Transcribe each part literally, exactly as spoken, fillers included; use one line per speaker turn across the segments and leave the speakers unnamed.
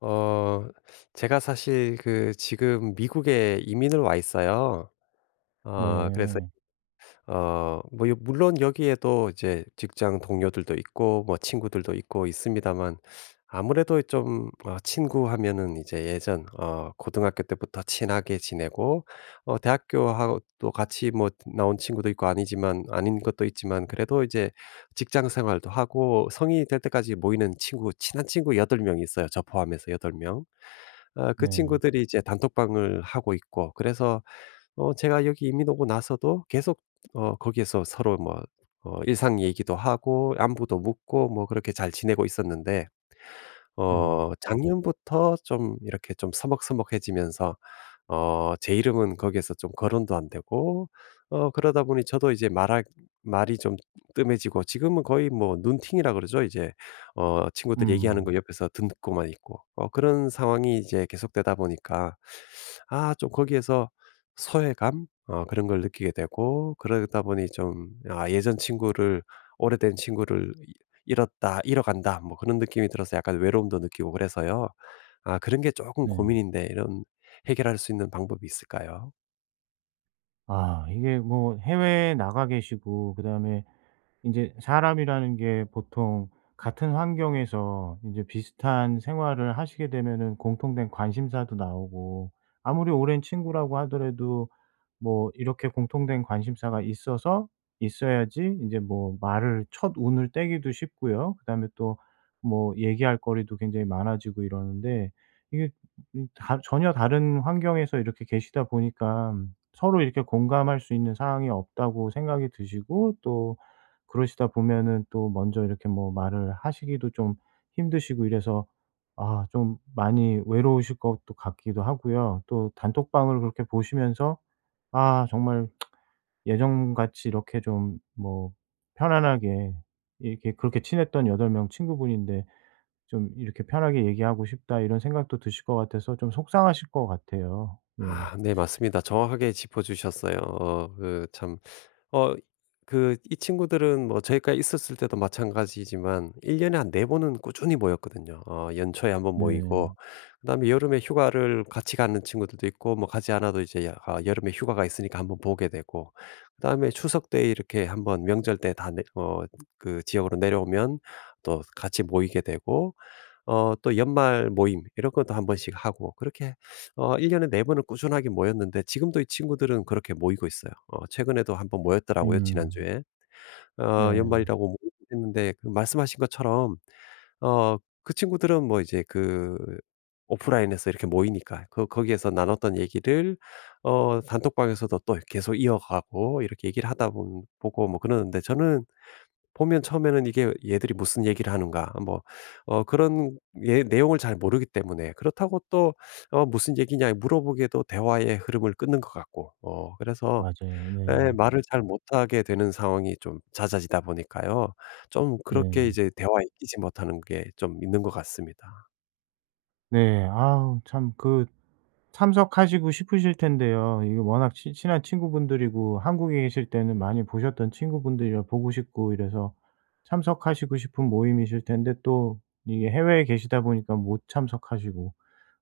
어 제가 사실 그 지금 미국에 이민을 와 있어요. 어 그래서
네.
어 뭐 요- 물론 여기에도 이제 직장 동료들도 있고 뭐 친구들도 있고 있습니다만, 아무래도 좀 어 친구 하면은 이제 예전 어 고등학교 때부터 친하게 지내고 어 대학교하고 또 같이 뭐 나온 친구도 있고 아니지만 아닌 것도 있지만, 그래도 이제 직장 생활도 하고 성인이 될 때까지 모이는 친구, 친한 친구 여덟 명이 있어요, 저 포함해서 여덟 명. 아, 그
네.
친구들이 이제 단톡방을 하고 있고, 그래서 어 제가 여기 이민 오고 나서도 계속 어 거기에서 서로 뭐 어 일상 얘기도 하고 안부도 묻고 뭐 그렇게 잘 지내고 있었는데,
네.
어 작년부터 좀 이렇게 좀 서먹서먹해지면서 어 제 이름은 거기에서 좀 거론도 안 되고, 어 그러다 보니 저도 이제 말하 말이 좀 뜸해지고, 지금은 거의 뭐 눈팅이라 그러죠. 이제 어 친구들 얘기하는
음.
거 옆에서 듣고만 있고, 어 그런 상황이 이제 계속되다 보니까 아 좀 거기에서 소외감, 어 그런 걸 느끼게 되고, 그러다 보니 좀 아 예전 친구를, 오래된 친구를 잃었다, 잃어간다 뭐 그런 느낌이 들어서 약간 외로움도 느끼고 그래서요. 아, 그런 게 조금
네.
고민인데, 이런 해결할 수 있는 방법이 있을까요?
아, 이게 뭐 해외에 나가 계시고, 그다음에 이제 사람이라는 게 보통 같은 환경에서 이제 비슷한 생활을 하시게 되면은 공통된 관심사도 나오고, 아무리 오랜 친구라고 하더라도 뭐 이렇게 공통된 관심사가 있어서 있어야지 이제 뭐 말을 첫 운을 떼기도 쉽고요. 그다음에 또 뭐 얘기할 거리도 굉장히 많아지고 이러는데, 이게 이 다 전혀 다른 환경에서 이렇게 계시다 보니까 서로 이렇게 공감할 수 있는 상황이 없다고 생각이 드시고, 또 그러시다 보면은 또 먼저 이렇게 뭐 말을 하시기도 좀 힘드시고 이래서 아 좀 많이 외로우실 것도 같기도 하고요. 또 단톡방을 그렇게 보시면서 아 정말 예전같이 이렇게 좀 뭐 편안하게 이렇게 그렇게 친했던 여덟 명 친구분인데 좀 이렇게 편하게 얘기하고 싶다 이런 생각도 드실 것 같아서 좀 속상하실 것 같아요. 예.
아 네 맞습니다. 정확하게 짚어 주셨어요. 어그참 어 그 이 친구들은 뭐 저희가 있었을 때도 마찬가지지만 일 년에 한 네 번은 꾸준히 모였거든요. 어 연초에 한번 모이고,
네.
그다음에 여름에 휴가를 같이 가는 친구들도 있고 뭐 가지 않아도 이제 여 아 여름에 휴가가 있으니까 한번 보게 되고, 그다음에 추석 때 이렇게 한번 명절 때 다 내 어 그 지역으로 내려오면 또 같이 모이게 되고, 어 또 연말 모임 이런 것도 한 번씩 하고 그렇게 어 일 년에 네 번은 꾸준하게 모였는데, 지금도 이 친구들은 그렇게 모이고 있어요. 어 최근에도 한번 모였더라고요,
음.
지난주에. 어
네.
연말이라고 모였는데 그 말씀하신 것처럼 어 그 친구들은 뭐 이제 그 오프라인에서 이렇게 모이니까 그 거기에서 나눴던 얘기를 어 단톡방에서도 또 계속 이어가고 이렇게 얘기를 하다 보 보고 뭐 그러는데, 저는 보면 처음에는 '이게 얘들이 무슨 얘기를 하는가.' 뭐 어 그런 예 내용을 잘 모르기 때문에 그렇다고 또 어 "무슨 얘기냐." 물어보기에도 대화의 흐름을 끊는 것 같고 어 그래서
맞아요. 네.
예 말을 음. 잘 못하게 되는 상황이 좀 잦아지다 보니까요. 좀 그렇게
네.
이제 대화에 끼지 못하는 게 좀 있는 것 같습니다.
네. 아우 참그 참석하시고 싶으실 텐데요. 이게 워낙 친 친한 친구분들이고 한국에 계실 때는 많이 보셨던 친구분들이라 보고 싶고 이래서 참석하시고 싶은 모임이실 텐데, 또 이게 해외에 계시다 보니까 못 참석하시고.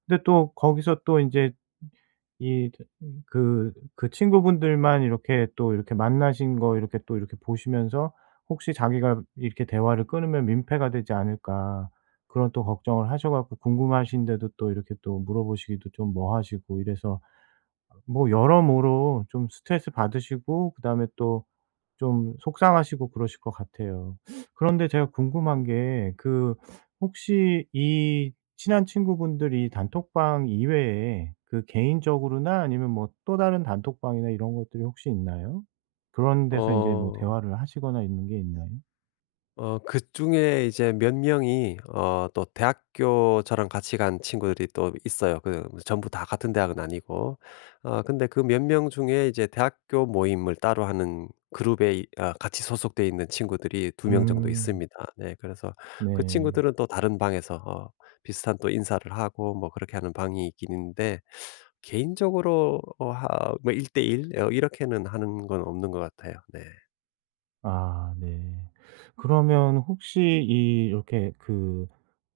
근데 또 거기서 또 이제 이 그 그 친구분들만 이렇게 또 이렇게 만나신 거 이렇게 또 이렇게 보시면서 '혹시 자기가 이렇게 대화를 끊으면 민폐가 되지 않을까.' 그런 또 걱정을 하셔 갖고, 궁금하신데도 또 이렇게 또 물어보시기도 좀 뭐 하시고 이래서 뭐 여러모로 좀 스트레스 받으시고, 그다음에 또 좀 속상하시고 그러실 것 같아요. 그런데 제가 궁금한 게, 그 혹시 이 친한 친구분들이 단톡방 이외에 그 개인적으로나 아니면 뭐 또 다른 단톡방이나 이런 것들이 혹시 있나요? 그런 데서 인제 뭐
어.
대화를 하시거나 있는 게 있나요?
어 그중에 이제 몇 명이 어 또 대학교 저랑 같이 간 친구들이 또 있어요. 그 뭐 전부 다 같은 대학은 아니고. 어 근데 그 몇 명 중에 이제 대학교 모임을 따로 하는 그룹에 이 아 같이 소속돼 있는 친구들이 두 명 정도
음.
있습니다. 네. 그래서 그
네.
친구들은 또 다른 방에서 어 비슷한 또 인사를 하고 뭐 그렇게 하는 방이 있긴 있는데, 개인적으로 어 하 뭐 일 대 일 어 이렇게는 하는 건 없는 것 같아요. 네.
아 네. 그러면 혹시 이 이렇게 그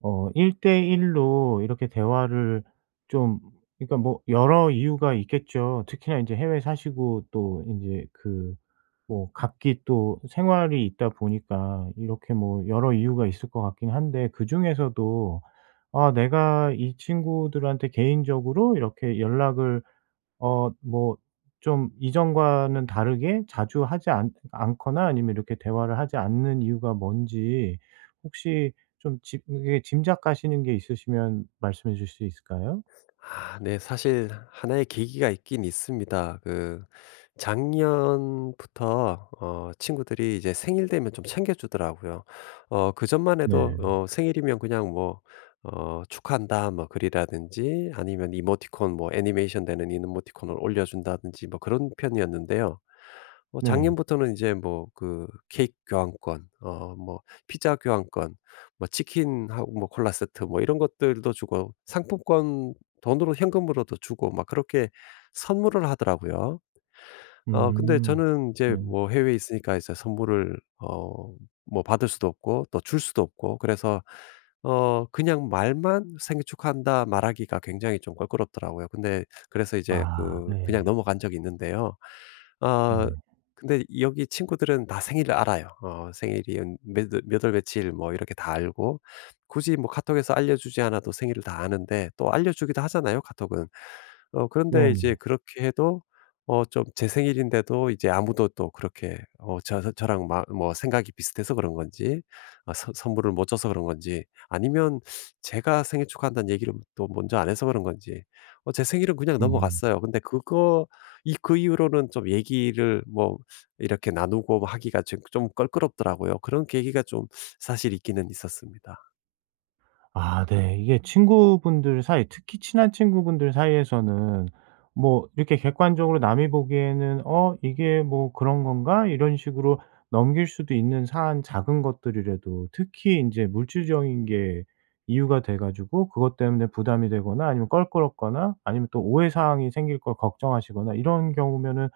어 일 대일로 이렇게 대화를 좀, 그러니까 뭐 여러 이유가 있겠죠. 특히나 이제 해외 사시고, 또 이제 그 뭐 각기 또 생활이 있다 보니까 이렇게 뭐 여러 이유가 있을 것 같긴 한데, 그중에서도 '아 내가 이 친구들한테 개인적으로 이렇게 연락을 어 뭐 좀 이전과는 다르게 자주 하지 않 않거나 아니면 이렇게 대화를 하지 않는 이유가 뭔지' 혹시 좀 짐 이게 짐작 가시는 게 있으시면 말씀해 주실 수 있을까요?
아 네. 사실 하나의 계기가 있긴 있습니다. 그 작년부터 어 친구들이 이제 생일 되면 좀 챙겨 주더라고요. 어 그전만 해도
네.
어 생일이면 그냥 뭐 어 "축하한다." 뭐 글이라든지 아니면 이모티콘, 뭐 애니메이션 되는 이모티콘을 올려 준다든지 뭐 그런 편이었는데요. 어
네.
작년부터는 이제 뭐 그 케이크 교환권, 어 뭐 피자 교환권, 뭐 치킨하고 뭐 콜라 세트, 뭐 이런 것들도 주고 상품권, 돈으로 현금으로도 주고 막 그렇게 선물을 하더라고요. 어 근데
음.
저는 이제
네.
뭐 해외에 있으니까 이제 선물을 어 뭐 받을 수도 없고 또 줄 수도 없고, 그래서 어 그냥 말만 "생일 축하한다." 말하기가 굉장히 좀 껄끄럽더라고요. 근데 그래서 이제
아
그 그냥
네.
넘어간 적이 있는데요. 아
네.
근데 여기 친구들은 다 생일을 알아요. 어 생일이 몇월, 몇 월 며칠 뭐 이렇게 다 알고, 굳이 뭐 카톡에서 알려주지 않아도 생일을 다 아는데, 또 알려주기도 하잖아요 카톡은. 어 그런데
네네.
이제 그렇게 해도 어 좀 제 생일인데도 이제 아무도 또 그렇게 어 저 저- 저랑 마, 뭐 생각이 비슷해서 그런 건지, 아 선 선물을 못 줘서 그런 건지, 아니면 제가 생일 축하한다는 얘기를 또 먼저 안 해서 그런 건지 어 제 생일은 그냥
음.
넘어갔어요. 근데 그거 이 그 이후로는 좀 얘기를 뭐 이렇게 나누고 하기가 좀 좀 껄끄럽더라고요. 그런 계기가 좀 사실 있기는 있었습니다.
아 네. 이게 친구분들 사이, 특히 친한 친구분들 사이에서는 뭐 이렇게 객관적으로 남이 보기에는 '어 이게 뭐 그런 건가?' 이런 식으로 넘길 수도 있는 사안, 작은 것들이라도 특히 이제 물질적인 게 이유가 돼 가지고 그것 때문에 부담이 되거나 아니면 껄끄럽거나 아니면 또 오해 사항이 생길 걸 걱정하시거나 이런 경우면은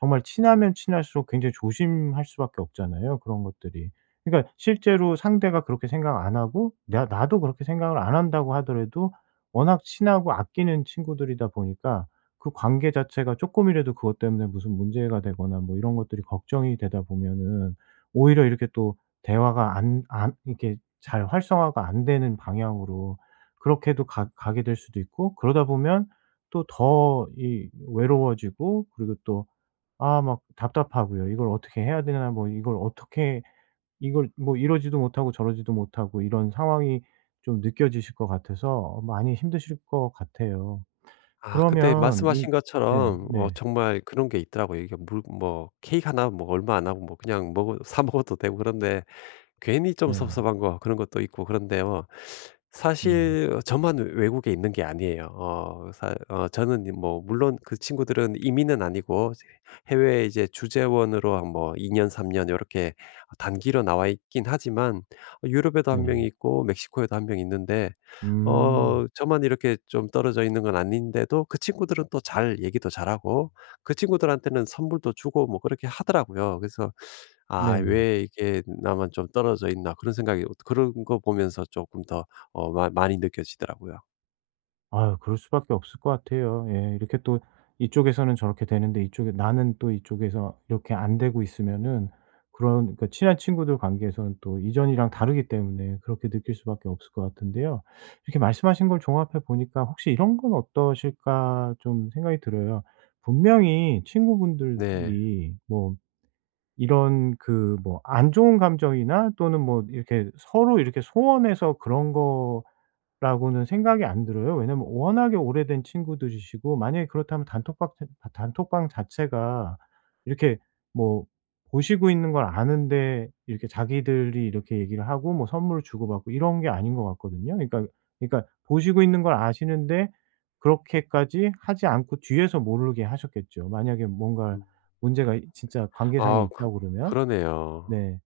정말 친하면 친할수록 굉장히 조심할 수밖에 없잖아요, 그런 것들이. 그러니까 실제로 상대가 그렇게 생각 안 하고 나 나도 그렇게 생각을 안 한다고 하더라도 워낙 친하고 아끼는 친구들이다 보니까 그 관계 자체가 조금이라도 그것 때문에 무슨 문제가 되거나 뭐 이런 것들이 걱정이 되다 보면은 오히려 이렇게 또 대화가 안 안 이렇게 잘 활성화가 안 되는 방향으로 그렇게도 가 가게 될 수도 있고, 그러다 보면 또 더 이 외로워지고 그리고 또 아 막 답답하고요. '이걸 어떻게 해야 되나.' 뭐 '이걸 어떻게 이걸 뭐 이러지도 못하고 저러지도 못하고', 이런 상황이 좀 느껴지실 것 같아서 많이 힘드실 것 같아요.
아 근데
그러면 이
말씀하신
네.
것처럼 어
네.
정말 그런 게 있더라고요. 이게 물 뭐 케이크 하나 뭐 얼마 안 하고 뭐 그냥 먹어 사 먹어도 되고 그런데 괜히 좀
네.
섭섭한 거 그런 것도 있고 그런데요.
네.
사실 어 저만 외국에 있는 게 아니에요. 어, 사, 어, 저는 뭐 물론 그 친구들은 이민은 아니고 해외에 이제 주재원으로 한뭐 이 년, 삼 년 이렇게 단기로 나와 있긴 하지만, 유럽에도 한 명
네.
있고 멕시코에도 한 명 있는데,
음.
어, 저만 이렇게 좀 떨어져 있는 건 아닌데도 그 친구들은 또 잘 얘기도 잘하고 그 친구들한테는 선물도 주고 뭐 그렇게 하더라고요. 그래서 '아
네네.
왜 이게 나만 좀 떨어져 있나.' 그런 생각이, 그런 거 보면서 조금 더 어 마 많이 느껴지더라고요.
아유 그럴 수밖에 없을 것 같아요. 예. 이렇게 또 이쪽에서는 저렇게 되는데 이쪽에 나는 또 이쪽에서 이렇게 안 되고 있으면은 그런, 그러니까 친한 친구들 관계에서는 또 이전이랑 다르기 때문에 그렇게 느낄 수밖에 없을 것 같은데요. 이렇게 말씀하신 걸 종합해 보니까 혹시 이런 건 어떠실까 좀 생각이 들어요. 분명히
네.
친구분들이 뭐 이런 그 뭐 안 좋은 감정이나 또는 뭐 이렇게 서로 이렇게 소원해서 그런 거 라고는 생각이 안 들어요. 왜냐면 워낙에 오래된 친구들이시고, 만약에 그렇다면 단톡방 자 단톡방 자체가 이렇게 뭐 보시고 있는 걸 아는데 이렇게 자기들이 이렇게 얘기를 하고 뭐 선물을 주고받고 이런 게 아닌 것 같거든요. 그러니까, 그러니까 보시고 있는 걸 아시는데 그렇게까지 하지 않고 뒤에서 모르게 하셨겠죠. 만약에 뭔가
음.
문제가 진짜 관계상에
아 그
있다고 그러면.
그러네요.
네.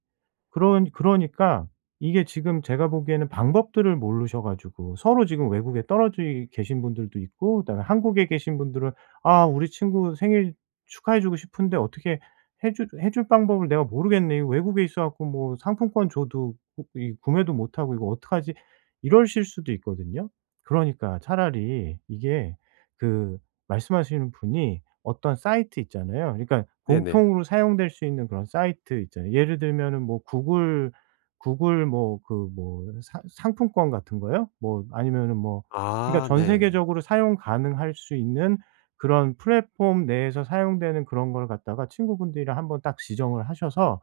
그런, 그러니까 이게 지금 제가 보기에는 방법들을 모르셔 가지고 서로 지금 외국에 떨어져 계신 분들도 있고, 그다음에 한국에 계신 분들은 '아 우리 친구 생일 축하해 주고 싶은데 어떻게 해 줄 해 줄 방법을 내가 모르겠네. 이거 외국에 있어 갖고 뭐 상품권 줘도 구 이 구매도 못 하고 이거 어떡하지?' 이러실 수도 있거든요. 그러니까 차라리 이게 그 말씀하시는 분이 어떤 사이트 있잖아요. 그러니까
네네.
공통으로 사용될 수 있는 그런 사이트 있잖아요. 예를 들면은 뭐 구글 구글 뭐 그 뭐 상품권 같은 거요? 뭐 아니면은 뭐 그러니까
아
전
네.
세계적으로 사용 가능할 수 있는 그런 플랫폼 내에서 사용되는 그런 걸 갖다가 친구분들이랑 한번 딱 지정을 하셔서,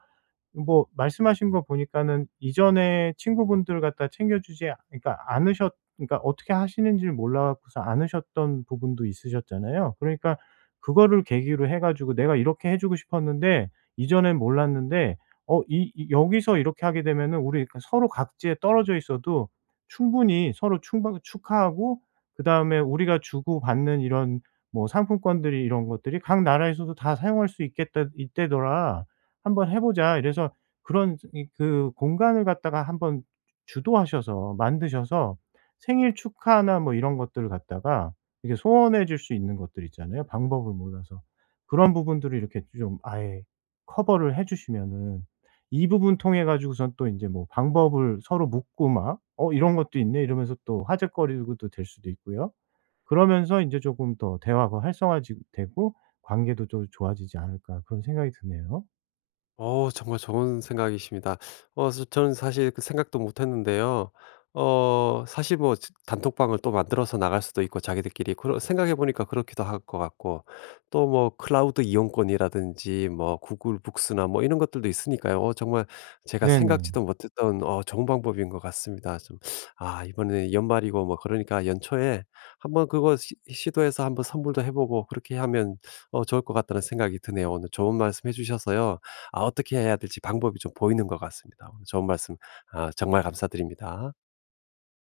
뭐 말씀하신 거 보니까는 이전에 친구분들 갖다 챙겨주지 아- 그러니까 않으셨 그러니까 어떻게 하시는지를 몰라 갖고서 않으셨던 부분도 있으셨잖아요. 그러니까 그거를 계기로 해 가지고 내가 이렇게 해 주고 싶었는데 이전엔 몰랐는데 어 이 이 여기서 이렇게 하게 되면은 우리 그러니까 서로 각지에 떨어져 있어도 충분히 서로 충박 축하하고 그다음에 우리가 주고받는 이런 뭐 상품권들이 이런 것들이 '각 나라에서도 다 사용할 수 있겠다 있때더라', "한번 해 보자." 이래서 그런 이 그 공간을 갖다가 한번 주도하셔서 만드셔서 생일 축하나 뭐 이런 것들을 갖다가 이렇게 소원해 줄 수 있는 것들 있잖아요, 방법을 몰라서. 그런 부분들을 이렇게 좀 아예 커버를 해 주시면은 이 부분 통해 가지고선 또 이제 뭐 방법을 서로 묻고 막 "어 이런 것도 있네." 이러면서 또 화제거리도 될 수도 있고요. 그러면서 이제 조금 더 대화가 활성화 되고 관계도 좀 좋아지지 않을까 그런 생각이 드네요.
어 정말 좋은 생각이십니다. 어 저 저는 사실 그 생각도 못 했는데요. 어 사실 뭐 지- 단톡방을 또 만들어서 나갈 수도 있고 자기들끼리 그러 생각해 보니까 그렇기도 할 것 같고, 또 뭐 클라우드 이용권이라든지 뭐 구글 북스나 뭐 이런 것들도 있으니까요. 어 정말 제가
네네.
생각지도 못했던 어 좋은 방법인 것 같습니다. 좀 아 이번에 연말이고 뭐 그러니까 연초에 한번 그거 시 시도해서 한번 선물도 해 보고, 그렇게 하면 어 좋을 것 같다는 생각이 드네요. 오늘 좋은 말씀 해 주셔서요. 아 어떻게 해야 될지 방법이 좀 보이는 것 같습니다. 오늘 좋은 말씀, 아 정말 감사드립니다.